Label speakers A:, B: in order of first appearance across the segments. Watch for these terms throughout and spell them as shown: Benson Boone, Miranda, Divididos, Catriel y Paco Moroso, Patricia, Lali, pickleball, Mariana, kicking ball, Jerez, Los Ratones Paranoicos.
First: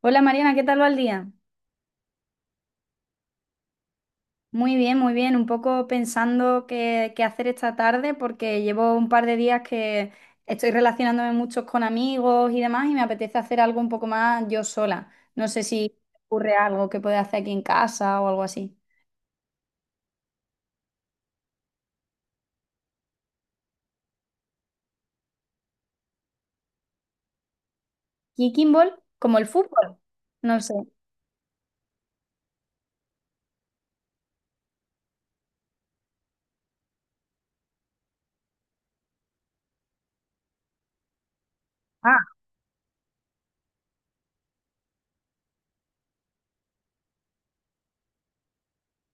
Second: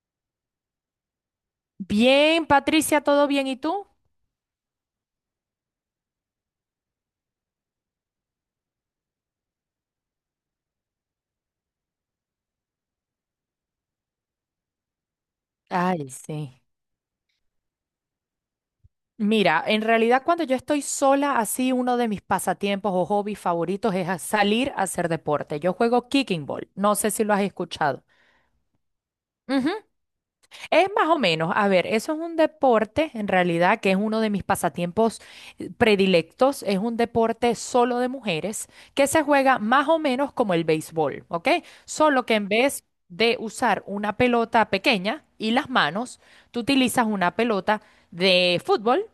A: Hola Mariana, ¿qué tal va el día?
B: Bien, Patricia, ¿todo bien? ¿Y tú?
A: Muy bien, muy bien. Un poco pensando qué hacer esta tarde porque llevo un par de días que estoy relacionándome mucho con amigos y demás y me apetece hacer algo un poco más yo sola. No sé si
B: Ay,
A: ocurre
B: sí.
A: algo que pueda hacer aquí en casa o algo así.
B: Mira, en realidad cuando yo estoy sola, así uno de mis pasatiempos o hobbies favoritos es salir a hacer deporte. Yo juego kicking ball, no sé si lo has escuchado.
A: ¿Kicking ball? ¿Como el fútbol? No sé.
B: Es más o menos, a ver, eso es un deporte en realidad que es uno de mis pasatiempos predilectos, es un deporte solo de mujeres que se juega más o menos como el béisbol, ¿ok?
A: Ah,
B: Solo que en vez de usar una pelota pequeña y las manos, tú utilizas una pelota de fútbol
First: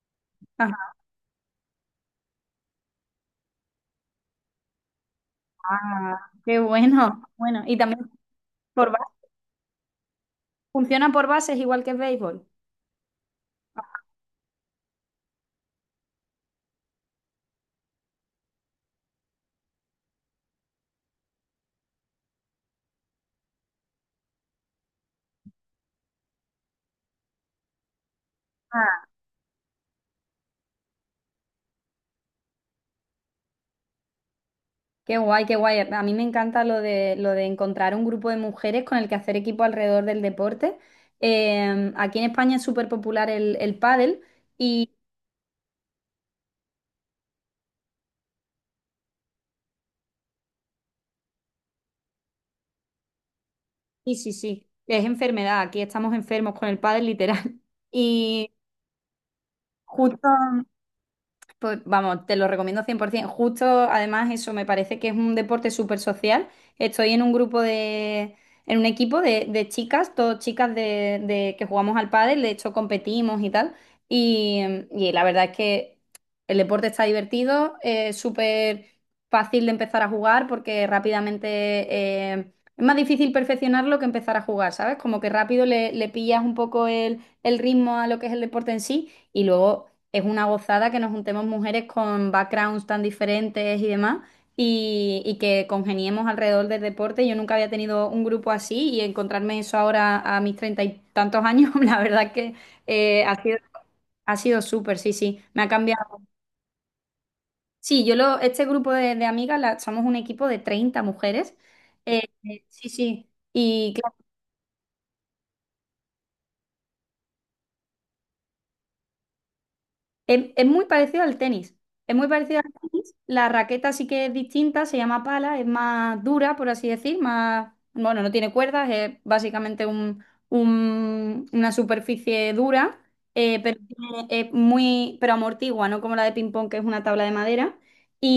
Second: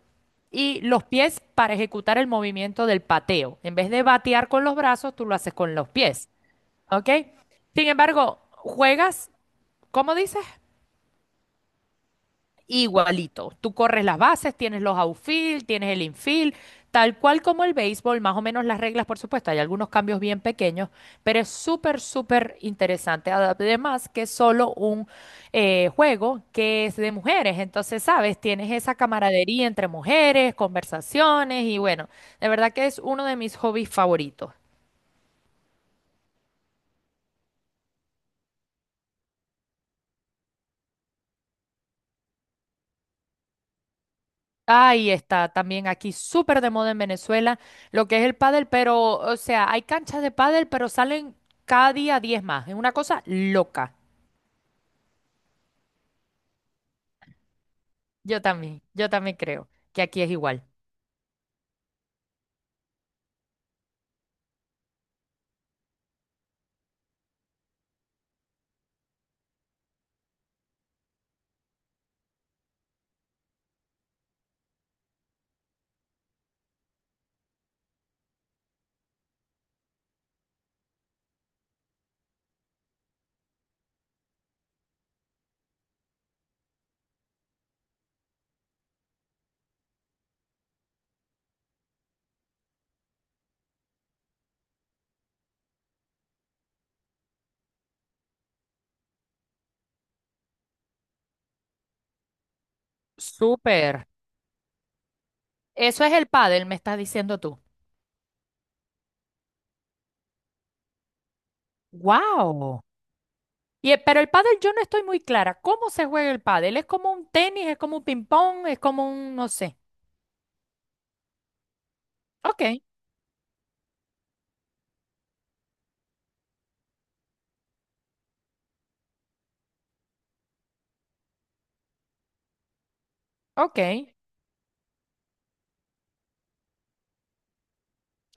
B: y
A: ajá,
B: los pies para ejecutar el movimiento del pateo. En vez de batear con los brazos, tú lo haces con los pies,
A: qué
B: ¿ok?
A: bueno. Bueno, y
B: Sin
A: también
B: embargo,
A: por ba-
B: juegas, ¿cómo dices?
A: funciona por bases igual que el béisbol.
B: Igualito. Tú corres las bases, tienes los outfield, tienes el infield, tal cual como el béisbol, más o menos las reglas, por supuesto, hay algunos cambios bien pequeños, pero es súper, súper interesante. Además que es solo un juego que es de mujeres, entonces, sabes, tienes esa camaradería entre mujeres, conversaciones y bueno, de verdad que es uno de mis hobbies favoritos.
A: Qué guay, qué guay. A mí me encanta lo de encontrar un grupo de mujeres con el que hacer equipo alrededor del deporte. Aquí en España es súper popular el pádel y,
B: Ahí está, también aquí súper de moda en Venezuela, lo que es el pádel, pero, o sea, hay canchas de pádel, pero salen cada día 10 más. Es una cosa loca.
A: y sí, sí, es enfermedad. Aquí estamos enfermos con el pádel literal. Y
B: Yo también creo que aquí
A: justo
B: es igual.
A: Pues vamos, te lo recomiendo 100%. Justo, además, eso me parece que es un deporte súper social. Estoy en un grupo de, en un equipo de chicas, todas chicas de que jugamos al pádel, de hecho competimos y tal. Y, y la verdad es que el deporte está divertido, es súper fácil de empezar a jugar porque rápidamente es más difícil perfeccionarlo que empezar a jugar, ¿sabes? Como que rápido le pillas un poco el ritmo a lo que es el deporte en sí. Y luego es una gozada que nos juntemos mujeres con backgrounds tan diferentes y demás y que congeniemos alrededor del deporte. Yo nunca había tenido un grupo así y encontrarme eso ahora a mis 30 y tantos años, la verdad que eh, ha sido,
B: Súper.
A: ha sido súper, sí, sí, me ha
B: Eso es
A: cambiado.
B: el pádel, me estás diciendo tú.
A: Sí, este grupo de amigas somos un equipo de 30 mujeres. Eh,
B: ¡Wow!
A: sí, sí.
B: Y,
A: Y
B: pero el pádel yo no estoy muy clara. ¿Cómo se juega el pádel? ¿Es como un tenis? ¿Es como un ping-pong? ¿Es como un, no sé?
A: es muy parecido al tenis. Es muy parecido
B: Ok,
A: al tenis. La raqueta sí que es distinta, se llama pala, es más dura, por así decir, más, bueno, no tiene cuerdas, es básicamente una superficie dura, pero
B: ok,
A: es muy, pero amortigua, no como la de ping pong, que es una tabla de madera.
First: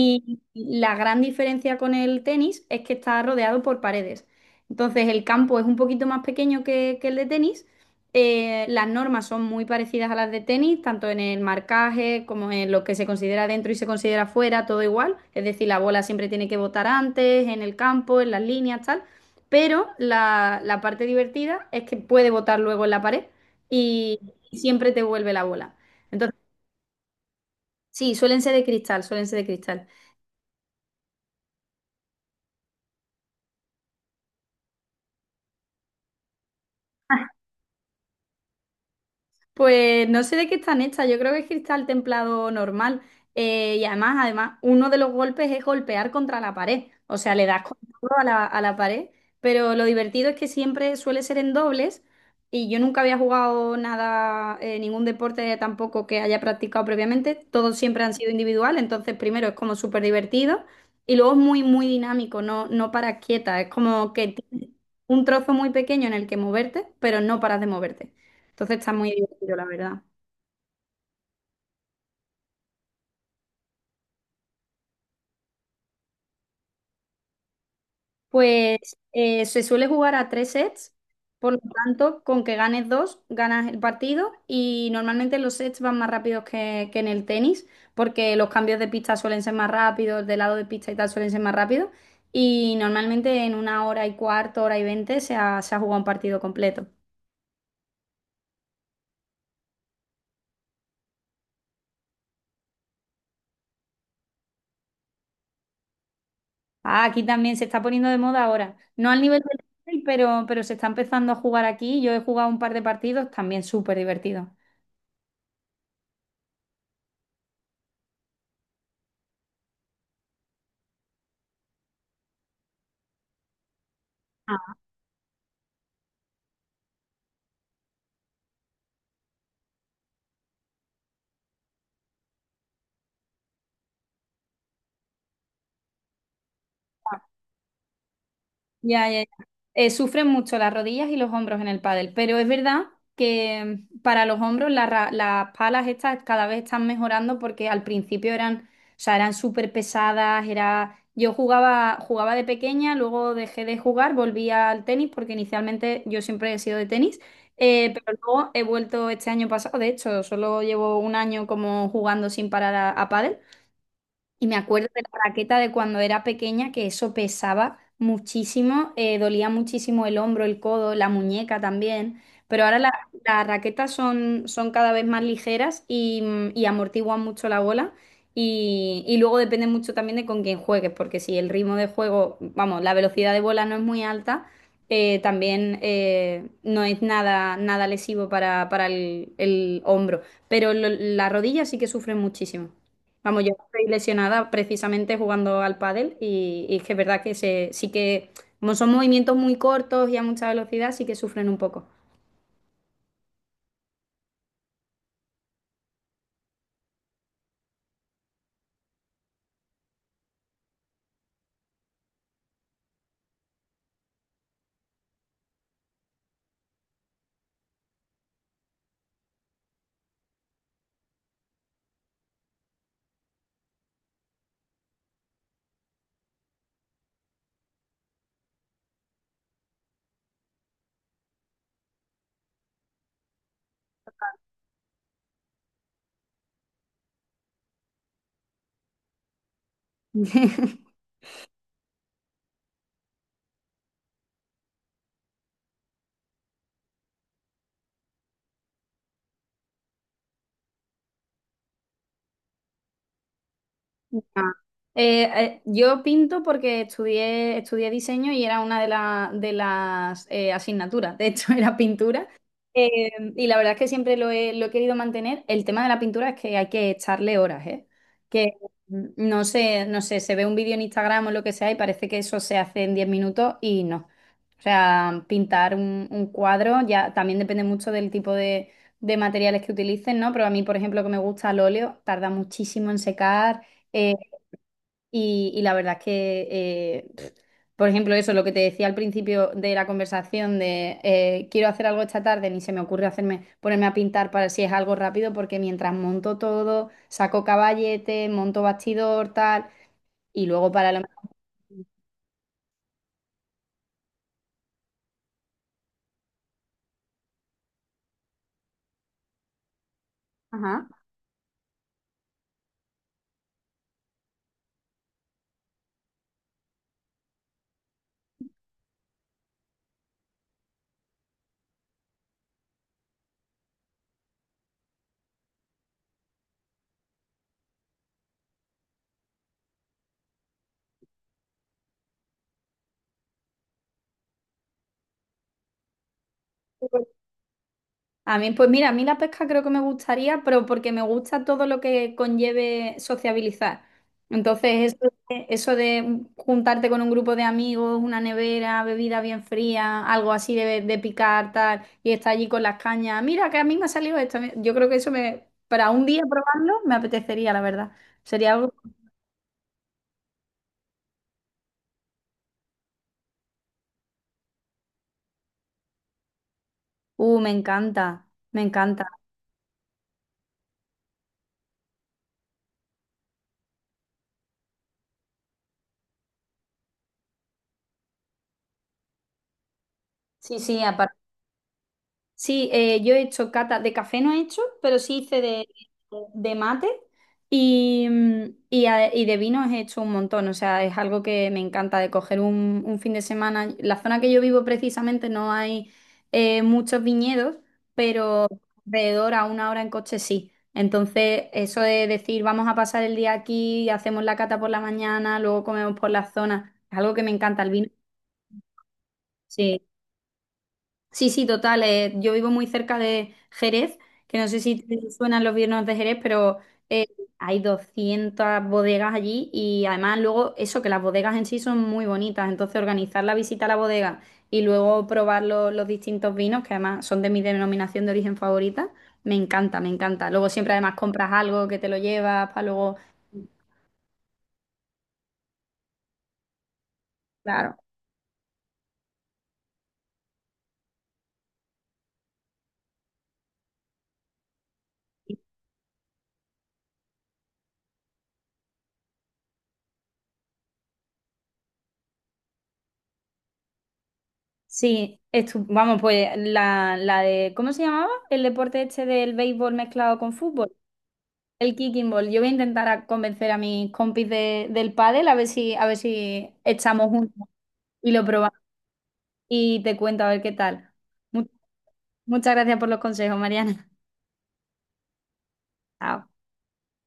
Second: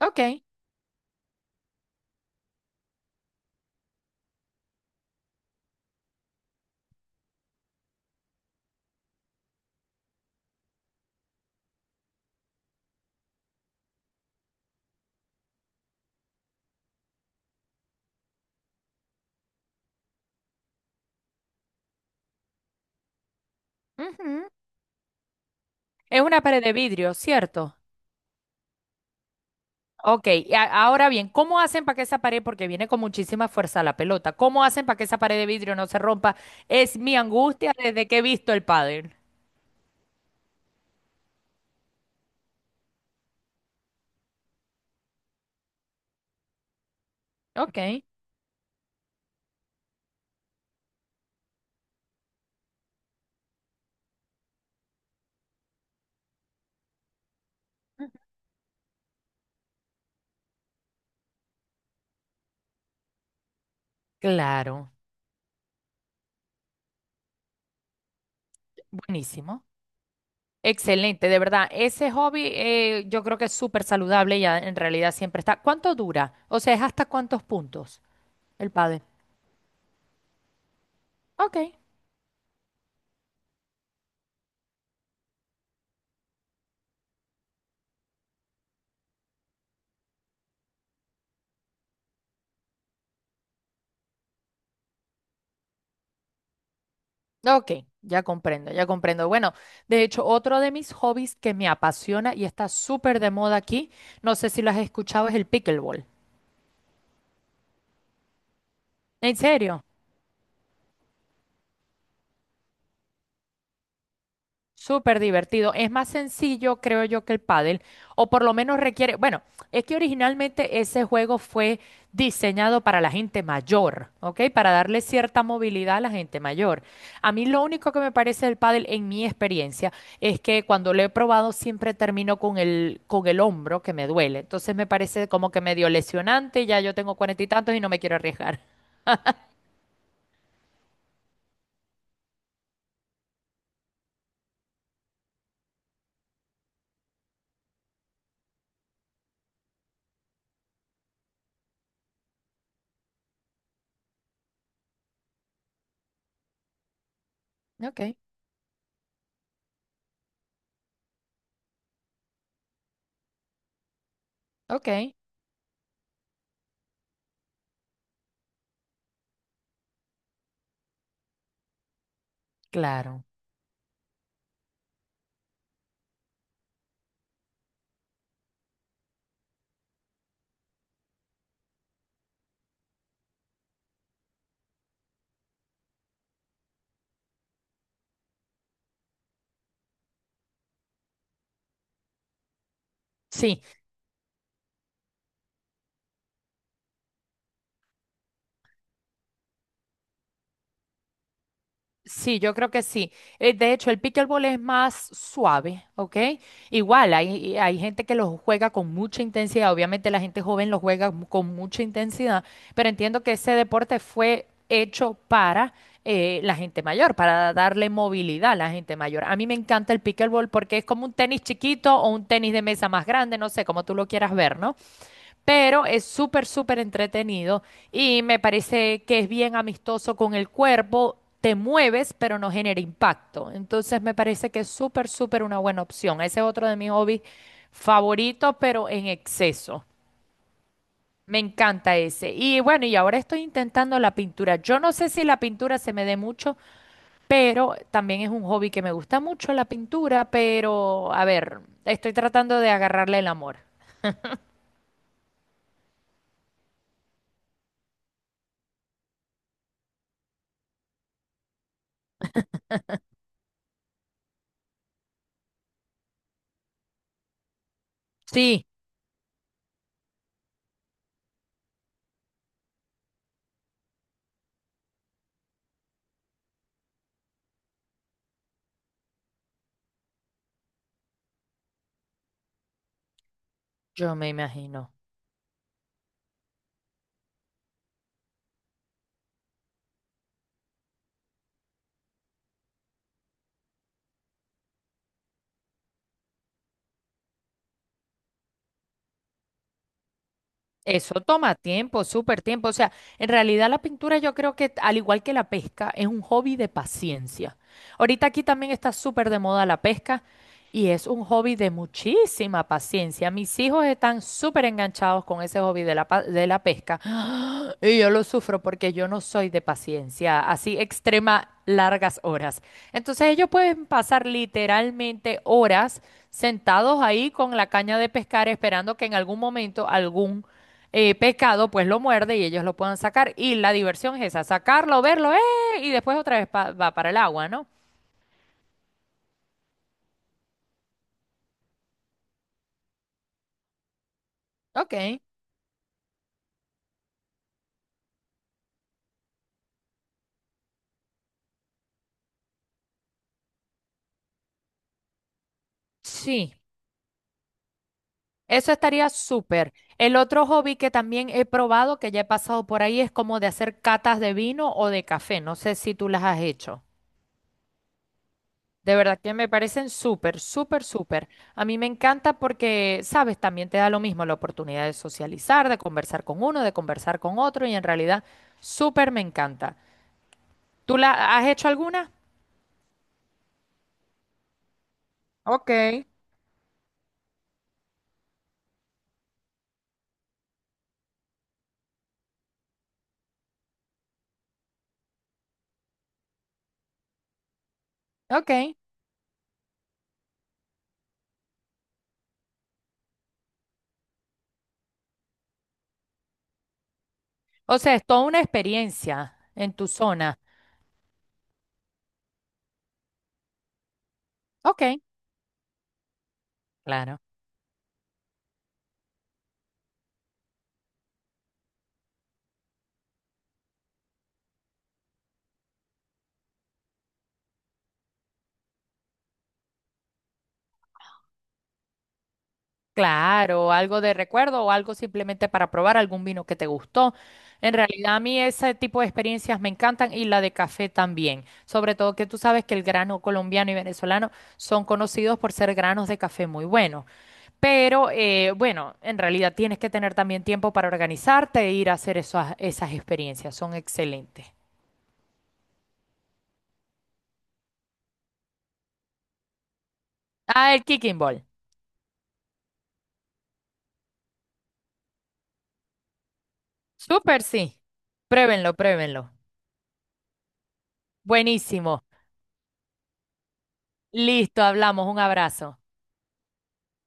B: ok.
A: la gran diferencia con el tenis es que está rodeado por paredes. Entonces el campo es un poquito más pequeño que el de tenis. Las normas son muy parecidas a las de tenis, tanto en el marcaje como en lo que se considera dentro y se considera fuera, todo igual. Es decir, la bola siempre tiene que botar antes, en el campo, en las líneas, tal. Pero la parte divertida es que puede botar luego en la pared y
B: Ujú.
A: siempre te vuelve la bola.
B: Es
A: Entonces,
B: una pared de vidrio, ¿cierto?
A: sí, suelen ser de cristal, suelen ser de cristal.
B: Ok, y ahora bien, ¿cómo hacen para que esa pared, porque viene con muchísima fuerza la pelota, ¿cómo hacen para que esa pared de vidrio no se rompa? Es mi angustia desde que he visto el pádel.
A: Pues no sé de qué están hechas, yo creo que es cristal templado normal. Y además, además, uno de los golpes es golpear contra la pared, o sea, le das con
B: Ok,
A: todo a a la pared, pero lo divertido es que siempre suele ser en dobles y yo nunca había jugado nada, ningún deporte tampoco que haya practicado previamente, todos siempre han sido individual, entonces primero es como súper divertido y luego es muy, muy dinámico, no, no paras quieta, es como que tienes
B: claro,
A: un trozo muy pequeño en el que moverte, pero no paras de moverte. Entonces está muy divertido, la
B: buenísimo.
A: verdad.
B: Excelente, de verdad. Ese hobby yo creo que es súper saludable y en realidad siempre está. ¿Cuánto dura? O sea, ¿es hasta cuántos puntos el
A: Pues
B: pádel?
A: se suele jugar a 3 sets, por
B: Ok,
A: lo tanto, con que ganes dos, ganas el partido y normalmente los sets van más rápidos que en el tenis, porque los cambios de pista suelen ser más rápidos, de lado de pista y tal suelen ser más rápidos y normalmente en una hora y cuarto, hora y veinte se ha jugado un partido completo.
B: ok, ya comprendo, ya comprendo. Bueno, de hecho, otro de mis hobbies que me apasiona y está súper de moda aquí, no sé si lo has escuchado, es el pickleball.
A: Ah, aquí también se está poniendo de moda ahora, no al
B: En
A: nivel del
B: serio,
A: tenis, pero se está empezando a jugar aquí. Yo he jugado un par de partidos, también súper divertido.
B: súper divertido. Es más sencillo, creo yo, que el pádel, o por lo menos requiere, bueno, es que originalmente ese juego fue diseñado para la gente mayor, ¿ok? Para darle cierta movilidad a la gente mayor. A mí lo único que me parece del pádel, en mi experiencia, es que cuando lo he probado siempre termino con el hombro que me duele. Entonces me parece como que medio lesionante, ya yo tengo cuarenta y tantos y no me quiero arriesgar.
A: Ya, ya, ya. Sufren mucho las rodillas y los hombros en el pádel, pero es verdad que para los hombros la las palas estas cada vez están mejorando porque al principio eran, o sea, eran súper pesadas, era... Yo jugaba, jugaba de pequeña, luego dejé de jugar, volví al tenis porque inicialmente yo siempre he sido de tenis,
B: Ok,
A: pero luego he vuelto este año pasado, de hecho, solo llevo un año como jugando sin parar a pádel y me acuerdo
B: ok,
A: de la raqueta de cuando era pequeña, que eso pesaba muchísimo, dolía muchísimo el hombro, el codo, la muñeca también, pero
B: claro.
A: las raquetas son, son cada vez más ligeras y amortiguan mucho la bola y luego depende mucho también de con quién juegues, porque si el ritmo de juego, vamos, la velocidad de bola no es muy alta, también no es nada, nada lesivo para el hombro, pero la rodilla sí que sufre muchísimo. Vamos, yo
B: Sí,
A: estoy lesionada precisamente jugando al pádel y es que es verdad sí que, como son movimientos muy cortos y a mucha velocidad, sí que sufren un poco.
B: sí, yo creo que sí. De hecho, el pickleball es más suave, ¿ok? Igual, hay gente que lo juega con mucha intensidad. Obviamente la gente joven lo juega con mucha intensidad, pero entiendo que ese deporte fue hecho para la gente mayor, para darle movilidad a la gente mayor. A mí me encanta el pickleball porque es como un tenis chiquito o un tenis de mesa más grande, no sé, como tú lo quieras ver, ¿no? Pero es súper, súper entretenido y me parece que es bien amistoso con el cuerpo. Te mueves, pero no genera impacto. Entonces me parece que es súper, súper una buena opción. Ese es otro de mis hobbies favoritos, pero en exceso. Me encanta ese. Y bueno, y ahora estoy intentando la pintura. Yo no sé si la pintura se me dé mucho, pero también es un hobby que me gusta mucho la pintura, pero a ver, estoy tratando de agarrarle el amor.
A: Ah. Yo pinto porque estudié diseño y era una de las asignaturas, de hecho era pintura. Eh, y la verdad es que siempre lo he querido mantener. El tema de la pintura es que hay que echarle horas, ¿eh? Que
B: Sí,
A: no sé, no sé, se ve un vídeo en Instagram o lo que sea y parece que eso se hace en 10 minutos y no. O sea, pintar un cuadro ya también depende mucho del tipo de materiales que utilicen, ¿no? Pero a mí, por ejemplo, que me gusta el óleo, tarda muchísimo en secar. eh,
B: yo me imagino.
A: y la verdad es que, por ejemplo, eso, lo que te decía al principio de la conversación de quiero hacer algo esta tarde, ni se me ocurre hacerme, ponerme a pintar para si es algo rápido, porque mientras monto todo, saco caballete, monto bastidor, tal, y luego para lo
B: Eso
A: mejor.
B: toma tiempo, súper tiempo. O sea, en realidad la pintura yo creo que, al igual que la pesca, es un hobby de paciencia. Ahorita aquí también está súper de moda la pesca
A: Ajá.
B: y es un hobby de muchísima paciencia. Mis hijos están súper enganchados con ese hobby de de la pesca y yo lo sufro porque yo no soy de paciencia, así extrema largas horas. Entonces ellos pueden pasar literalmente horas sentados ahí con la caña de pescar esperando que en algún momento algún pescado pues lo muerde y ellos lo puedan sacar. Y la diversión es esa, sacarlo, verlo, ¡eh! Y después otra vez va para el agua, ¿no?
A: A mí, pues mira, a mí la pesca creo que me gustaría, pero porque me gusta todo lo que conlleve sociabilizar. Entonces,
B: Ok,
A: eso de juntarte con un grupo de amigos, una nevera, bebida bien fría, algo así de picar, tal, y estar allí con las cañas. Mira, que a mí me ha salido esto. Yo creo que eso me, para un día
B: sí.
A: probarlo, me apetecería, la verdad. Sería algo.
B: Eso estaría súper. El otro hobby que también he probado, que ya he pasado por ahí, es como de hacer catas de vino o de café. No sé si tú las has hecho.
A: Me encanta, me
B: De
A: encanta.
B: verdad que me parecen súper, súper, súper. A mí me encanta porque, sabes, también te da lo mismo la oportunidad de socializar, de conversar con uno, de conversar con otro y en realidad súper me encanta.
A: Sí, sí,
B: ¿Tú
A: aparte.
B: la has hecho alguna?
A: Sí, yo he hecho cata de café, no he hecho, pero sí hice
B: Ok,
A: de mate y de vinos he hecho un montón. O sea, es algo que me encanta de coger un fin de semana. La zona que yo vivo precisamente no hay muchos viñedos, pero
B: ok.
A: alrededor a una hora en coche sí. Entonces, eso de decir vamos a pasar el día aquí, hacemos la cata por la mañana, luego comemos por la zona, es algo que me encanta el
B: O
A: vino.
B: sea, es toda una experiencia en
A: Sí.
B: tu zona.
A: Sí, sí, total. Yo vivo muy cerca de Jerez, que no sé si
B: Ok,
A: te suenan los vinos de Jerez, pero eh,
B: claro.
A: hay 200 bodegas allí y además luego eso, que las bodegas en sí son muy bonitas. Entonces organizar la visita a la bodega y luego probar los distintos vinos, que además son de mi denominación de origen favorita, me encanta, me encanta. Luego siempre además compras algo que te lo llevas para luego...
B: Claro, algo de recuerdo o algo simplemente para probar algún vino que te gustó. En
A: Claro.
B: realidad a mí ese tipo de experiencias me encantan y la de café también. Sobre todo que tú sabes que el grano colombiano y venezolano son conocidos por ser granos de café muy buenos. Pero bueno, en realidad tienes que tener también tiempo para organizarte e ir a hacer esas experiencias. Son excelentes.
A: Sí, vamos, pues ¿cómo se llamaba? El deporte este del béisbol mezclado con fútbol,
B: Ah, el kicking ball.
A: el kicking ball. Yo voy a intentar a convencer a mis compis del pádel a ver si echamos juntos
B: Súper, sí.
A: y lo probamos
B: Pruébenlo, pruébenlo.
A: y te cuento a ver qué tal. Mu-
B: Buenísimo.
A: muchas gracias por los consejos, Mariana.
B: Listo, hablamos. Un abrazo.
A: Chao.